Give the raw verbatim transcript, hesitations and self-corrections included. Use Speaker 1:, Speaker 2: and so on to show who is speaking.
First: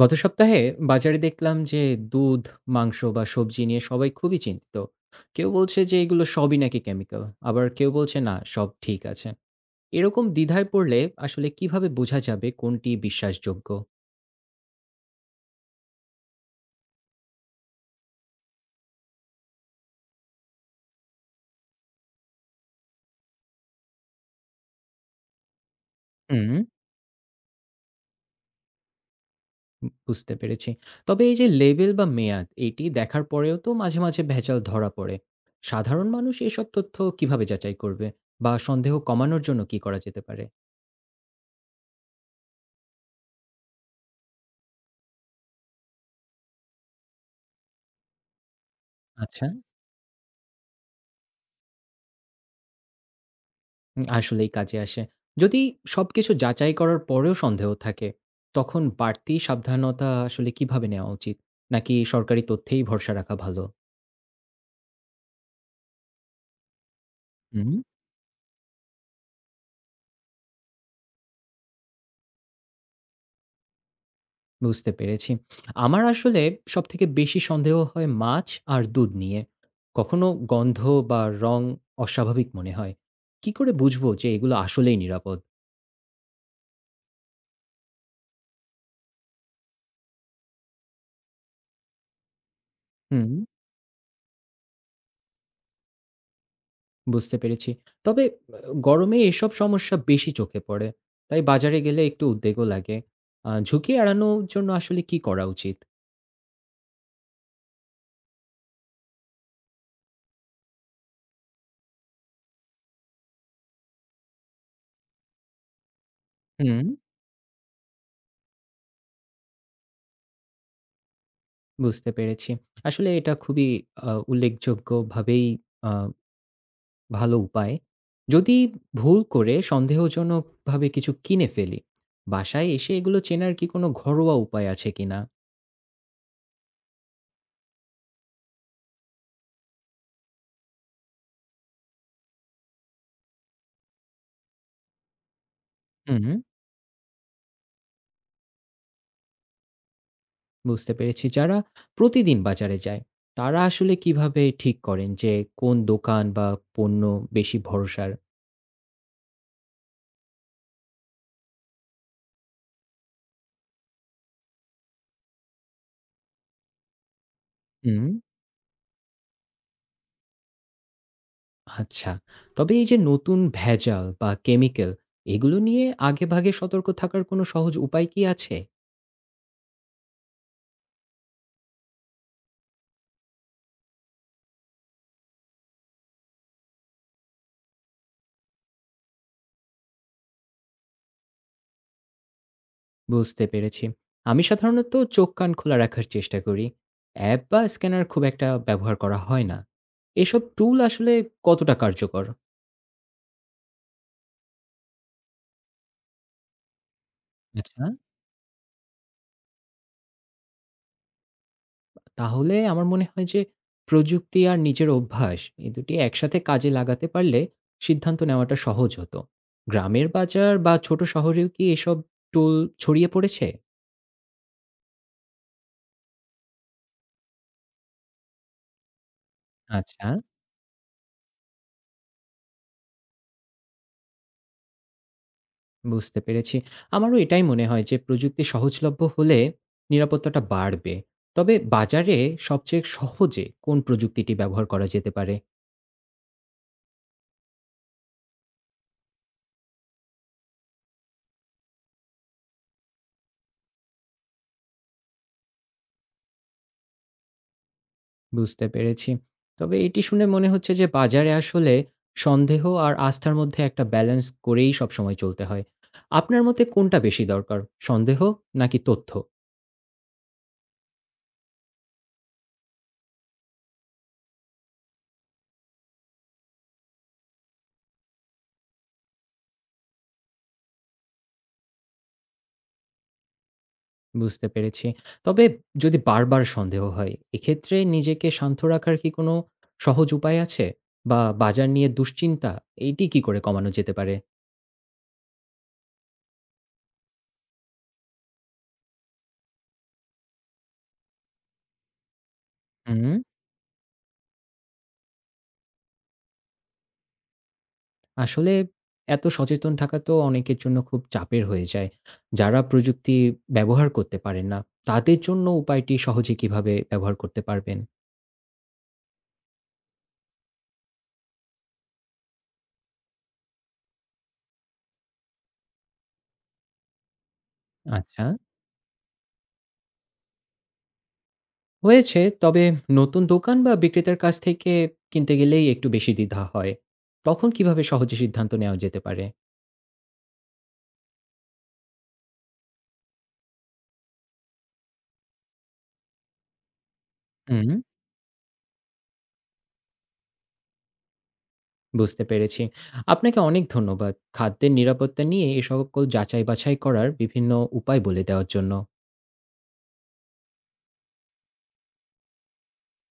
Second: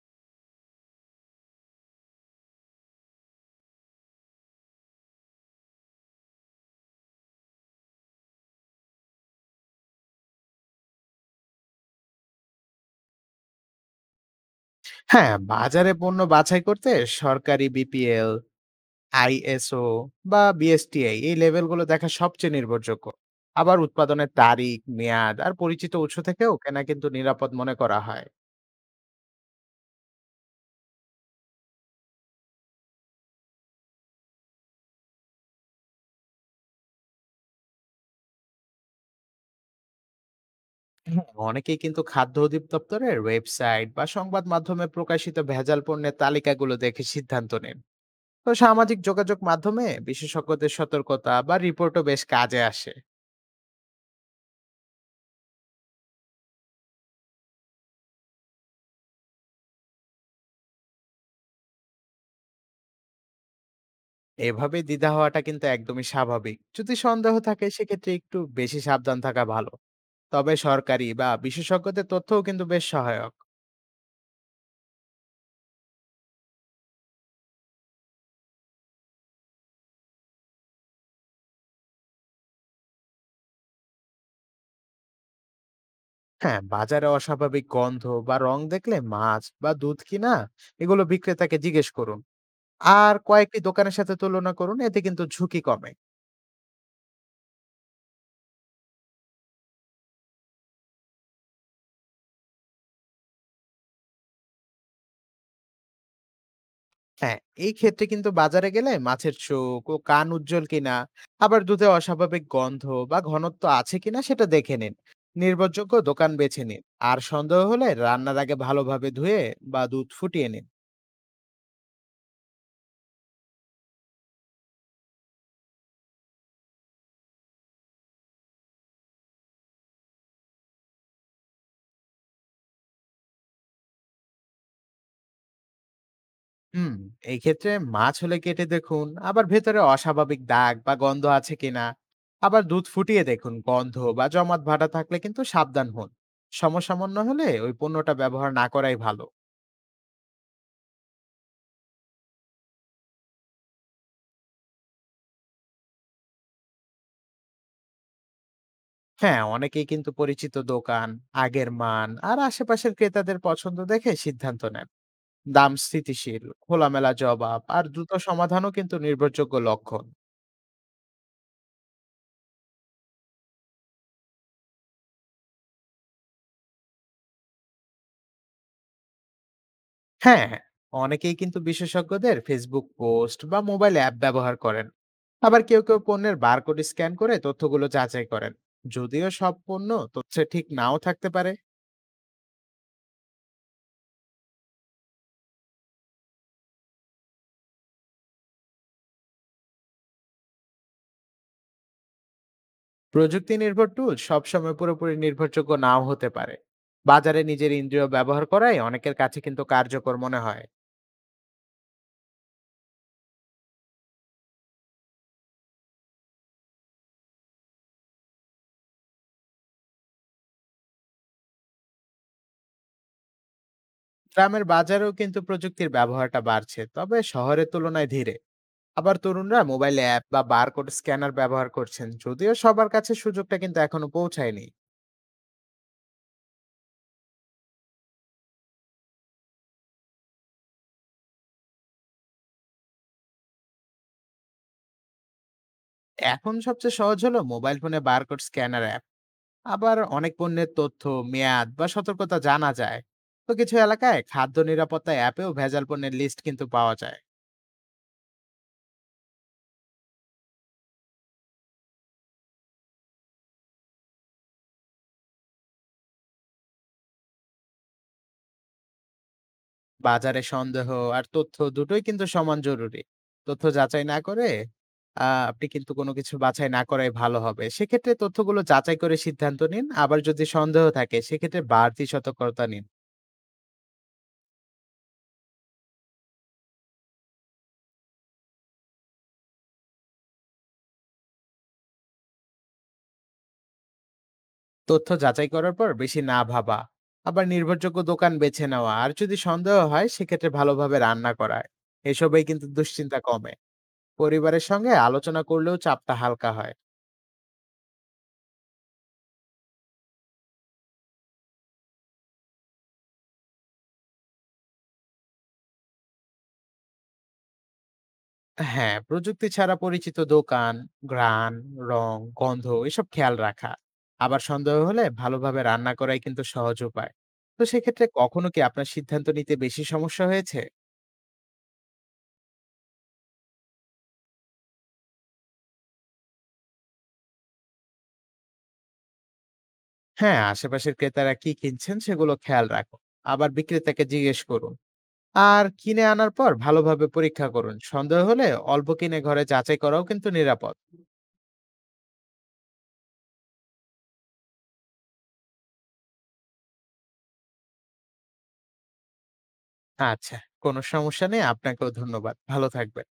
Speaker 1: গত সপ্তাহে বাজারে দেখলাম যে দুধ, মাংস বা সবজি নিয়ে সবাই খুবই চিন্তিত। কেউ বলছে যে এগুলো সবই নাকি কেমিক্যাল, আবার কেউ বলছে না সব ঠিক আছে। এরকম দ্বিধায় পড়লে আসলে কিভাবে বোঝা যাবে কোনটি বিশ্বাসযোগ্য?
Speaker 2: হ্যাঁ, বাজারে পণ্য বাছাই করতে সরকারি বিপিএল, আইএসও বা বিএসটিআই এই লেভেলগুলো দেখা সবচেয়ে নির্ভরযোগ্য। আবার উৎপাদনের তারিখ, মেয়াদ আর পরিচিত উৎস
Speaker 1: হুম,
Speaker 2: থেকেও কেনা কিন্তু নিরাপদ মনে করা হয়।
Speaker 1: বুঝতে পেরেছি। তবে এই যে লেবেল বা মেয়াদ এটি দেখার পরেও তো মাঝে মাঝে ভেজাল ধরা পড়ে। সাধারণ মানুষ এসব তথ্য কিভাবে যাচাই করবে বা সন্দেহ কমানোর জন্য কি করা যেতে পারে?
Speaker 2: হ্যাঁ, অনেকেই কিন্তু খাদ্য অধিদপ্তরের ওয়েবসাইট বা সংবাদ মাধ্যমে প্রকাশিত ভেজাল পণ্যের তালিকাগুলো দেখে সিদ্ধান্ত নেন। তো সামাজিক যোগাযোগ
Speaker 1: আচ্ছা,
Speaker 2: মাধ্যমে বিশেষজ্ঞদের সতর্কতা বা রিপোর্টও বেশ কাজে আসে।
Speaker 1: আসলেই কাজে আসে। যদি সবকিছু যাচাই করার পরেও সন্দেহ থাকে, তখন বাড়তি সাবধানতা আসলে কিভাবে নেওয়া উচিত? নাকি সরকারি তথ্যেই ভরসা রাখা ভালো?
Speaker 2: এভাবে দ্বিধা হওয়াটা কিন্তু একদমই স্বাভাবিক। যদি সন্দেহ থাকে
Speaker 1: হুম।
Speaker 2: সেক্ষেত্রে একটু বেশি সাবধান থাকা ভালো। তবে সরকারি বা বিশেষজ্ঞদের তথ্যও কিন্তু বেশ সহায়ক।
Speaker 1: বুঝতে পেরেছি। আমার আসলে সবথেকে বেশি সন্দেহ হয় মাছ আর দুধ নিয়ে। কখনো গন্ধ বা রং অস্বাভাবিক মনে হয়। কি করে বুঝবো যে এগুলো আসলেই নিরাপদ?
Speaker 2: হ্যাঁ, বাজারে অস্বাভাবিক গন্ধ বা রং দেখলে মাছ বা দুধ কিনা এগুলো বিক্রেতাকে জিজ্ঞেস করুন। আর
Speaker 1: হুম।
Speaker 2: কয়েকটি দোকানের সাথে তুলনা করুন, এতে কিন্তু ঝুঁকি কমে।
Speaker 1: বুঝতে পেরেছি। তবে আ গরমে এসব সমস্যা বেশি চোখে পড়ে। তাই বাজারে গেলে একটু উদ্বেগও লাগে। আ ঝুঁকি এড়ানোর জন্য আসলে কি করা উচিত?
Speaker 2: হ্যাঁ, এই ক্ষেত্রে কিন্তু বাজারে গেলে মাছের চোখ ও কান উজ্জ্বল কিনা, আবার দুধে অস্বাভাবিক গন্ধ বা ঘনত্ব আছে কিনা সেটা দেখে নিন। নির্ভরযোগ্য দোকান বেছে নিন।
Speaker 1: হুম।
Speaker 2: আর সন্দেহ হলে রান্নার আগে ভালোভাবে ধুয়ে বা দুধ ফুটিয়ে নিন।
Speaker 1: বুঝতে পেরেছি। আসলে এটা খুবই আ উল্লেখযোগ্যভাবেই আ ভালো উপায়। যদি ভুল করে সন্দেহজনকভাবে কিছু কিনে ফেলি, বাসায় এসে এগুলো চেনার কি কোনো ঘরোয়া উপায় আছে কিনা?
Speaker 2: হুম, এই ক্ষেত্রে মাছ হলে কেটে দেখুন, আবার ভেতরে অস্বাভাবিক দাগ বা গন্ধ আছে কিনা। আবার দুধ ফুটিয়ে দেখুন, গন্ধ বা জমাট ভাঁটা থাকলে কিন্তু সাবধান হন।
Speaker 1: হুম।
Speaker 2: সমসাময়িক হলে ওই পণ্যটা ব্যবহার না করাই ভালো।
Speaker 1: বুঝতে পেরেছি। যারা প্রতিদিন বাজারে যায়, তারা আসলে কিভাবে ঠিক করেন যে কোন দোকান বা পণ্য বেশি ভরসার?
Speaker 2: হ্যাঁ, অনেকেই কিন্তু পরিচিত দোকান, আগের মান আর আশেপাশের ক্রেতাদের পছন্দ দেখে সিদ্ধান্ত নেন। দাম স্থিতিশীল, খোলামেলা জবাব আর
Speaker 1: হুম।
Speaker 2: দ্রুত সমাধানও কিন্তু নির্ভরযোগ্য লক্ষণ।
Speaker 1: আচ্ছা। তবে এই যে নতুন ভেজাল বা কেমিক্যাল এগুলো নিয়ে আগেভাগে সতর্ক থাকার কোনো সহজ উপায় কি আছে?
Speaker 2: হ্যাঁ হ্যাঁ, অনেকেই কিন্তু বিশেষজ্ঞদের ফেসবুক পোস্ট বা মোবাইল অ্যাপ ব্যবহার করেন। আবার কেউ কেউ পণ্যের বারকোড স্ক্যান করে তথ্যগুলো যাচাই করেন, যদিও সব পণ্য তথ্যে ঠিক নাও থাকতে পারে।
Speaker 1: বুঝতে পেরেছি। আমি সাধারণত চোখ কান খোলা রাখার চেষ্টা করি। অ্যাপ বা স্ক্যানার খুব একটা ব্যবহার করা হয় না। এসব টুল আসলে কতটা কার্যকর?
Speaker 2: প্রযুক্তি নির্ভর টুল সবসময় পুরোপুরি নির্ভরযোগ্য নাও হতে পারে। বাজারে নিজের
Speaker 1: আচ্ছা।
Speaker 2: ইন্দ্রিয় ব্যবহার করাই অনেকের কাছে কিন্তু কার্যকর মনে হয়।
Speaker 1: তাহলে আমার মনে হয় যে প্রযুক্তি আর নিজের অভ্যাস এই দুটি একসাথে কাজে লাগাতে পারলে সিদ্ধান্ত নেওয়াটা সহজ হতো। গ্রামের বাজার বা ছোট শহরেও কি এসব টুল ছড়িয়ে পড়েছে?
Speaker 2: গ্রামের বাজারেও কিন্তু প্রযুক্তির ব্যবহারটা বাড়ছে, তবে শহরের তুলনায় ধীরে। আবার তরুণরা মোবাইল
Speaker 1: আচ্ছা,
Speaker 2: অ্যাপ বা বারকোড স্ক্যানার ব্যবহার করছেন, যদিও সবার কাছে সুযোগটা কিন্তু এখনো পৌঁছায়নি।
Speaker 1: বুঝতে পেরেছি। আমারও এটাই মনে হয় যে প্রযুক্তি সহজলভ্য হলে নিরাপত্তাটা বাড়বে। তবে বাজারে সবচেয়ে সহজে কোন প্রযুক্তিটি ব্যবহার করা যেতে পারে?
Speaker 2: এখন সবচেয়ে সহজ হলো মোবাইল ফোনে বারকোড স্ক্যানার অ্যাপ। আবার অনেক পণ্যের তথ্য, মেয়াদ বা সতর্কতা জানা যায়। তো কিছু এলাকায় খাদ্য নিরাপত্তা অ্যাপেও ভেজাল পণ্যের লিস্ট কিন্তু পাওয়া যায়।
Speaker 1: বুঝতে পেরেছি। তবে এটি শুনে মনে হচ্ছে যে বাজারে আসলে সন্দেহ আর আস্থার মধ্যে একটা ব্যালেন্স করেই সবসময় চলতে হয়। আপনার মতে কোনটা বেশি দরকার? সন্দেহ নাকি তথ্য?
Speaker 2: বাজারে সন্দেহ আর তথ্য দুটোই কিন্তু সমান জরুরি। তথ্য যাচাই না করে আ আপনি কিন্তু কোনো কিছু বাছাই না করাই ভালো হবে। সেক্ষেত্রে তথ্যগুলো যাচাই করে সিদ্ধান্ত নিন। আবার যদি সন্দেহ থাকে সেক্ষেত্রে বাড়তি সতর্কতা নিন।
Speaker 1: বুঝতে পেরেছি। তবে যদি বারবার সন্দেহ হয়, এক্ষেত্রে নিজেকে শান্ত রাখার কি কোনো সহজ উপায় আছে? বা বাজার নিয়ে দুশ্চিন্তা, এইটি কি করে কমানো যেতে পারে?
Speaker 2: তথ্য যাচাই করার পর বেশি না ভাবা, আবার নির্ভরযোগ্য দোকান বেছে নেওয়া আর যদি সন্দেহ হয় সেক্ষেত্রে ভালোভাবে রান্না করা। এসবেই কিন্তু
Speaker 1: হুম।
Speaker 2: দুশ্চিন্তা কমে। পরিবারের সঙ্গে আলোচনা করলেও চাপটা হালকা হয়।
Speaker 1: আসলে এত সচেতন থাকা তো অনেকের জন্য খুব চাপের হয়ে যায়। যারা প্রযুক্তি ব্যবহার করতে পারেন না, তাদের জন্য উপায়টি সহজে কিভাবে ব্যবহার করতে পারবেন?
Speaker 2: হ্যাঁ, প্রযুক্তি ছাড়া পরিচিত দোকান, ঘ্রাণ, রং, গন্ধ এসব খেয়াল রাখা, আবার সন্দেহ হলে ভালোভাবে রান্না করাই কিন্তু সহজ উপায়। তো সেক্ষেত্রে
Speaker 1: আচ্ছা,
Speaker 2: কখনো কি আপনার সিদ্ধান্ত নিতে বেশি সমস্যা হয়েছে?
Speaker 1: হয়েছে। তবে নতুন দোকান বা বিক্রেতার কাছ থেকে কিনতে গেলেই একটু বেশি দ্বিধা হয়। তখন কিভাবে সহজে সিদ্ধান্ত নেওয়া যেতে পারে?
Speaker 2: হ্যাঁ, আশেপাশের ক্রেতারা কি কিনছেন সেগুলো খেয়াল রাখুন। আবার বিক্রেতাকে জিজ্ঞেস করুন। আর কিনে আনার পর ভালোভাবে পরীক্ষা
Speaker 1: হুম,
Speaker 2: করুন, সন্দেহ হলে অল্প কিনে ঘরে যাচাই করাও কিন্তু নিরাপদ।
Speaker 1: বুঝতে পেরেছি। আপনাকে অনেক ধন্যবাদ। খাদ্যের নিরাপত্তা নিয়ে এ সকল যাচাই বাছাই করার বিভিন্ন উপায় বলে দেওয়ার জন্য।
Speaker 2: আচ্ছা, কোনো সমস্যা নেই। আপনাকেও ধন্যবাদ, ভালো থাকবেন।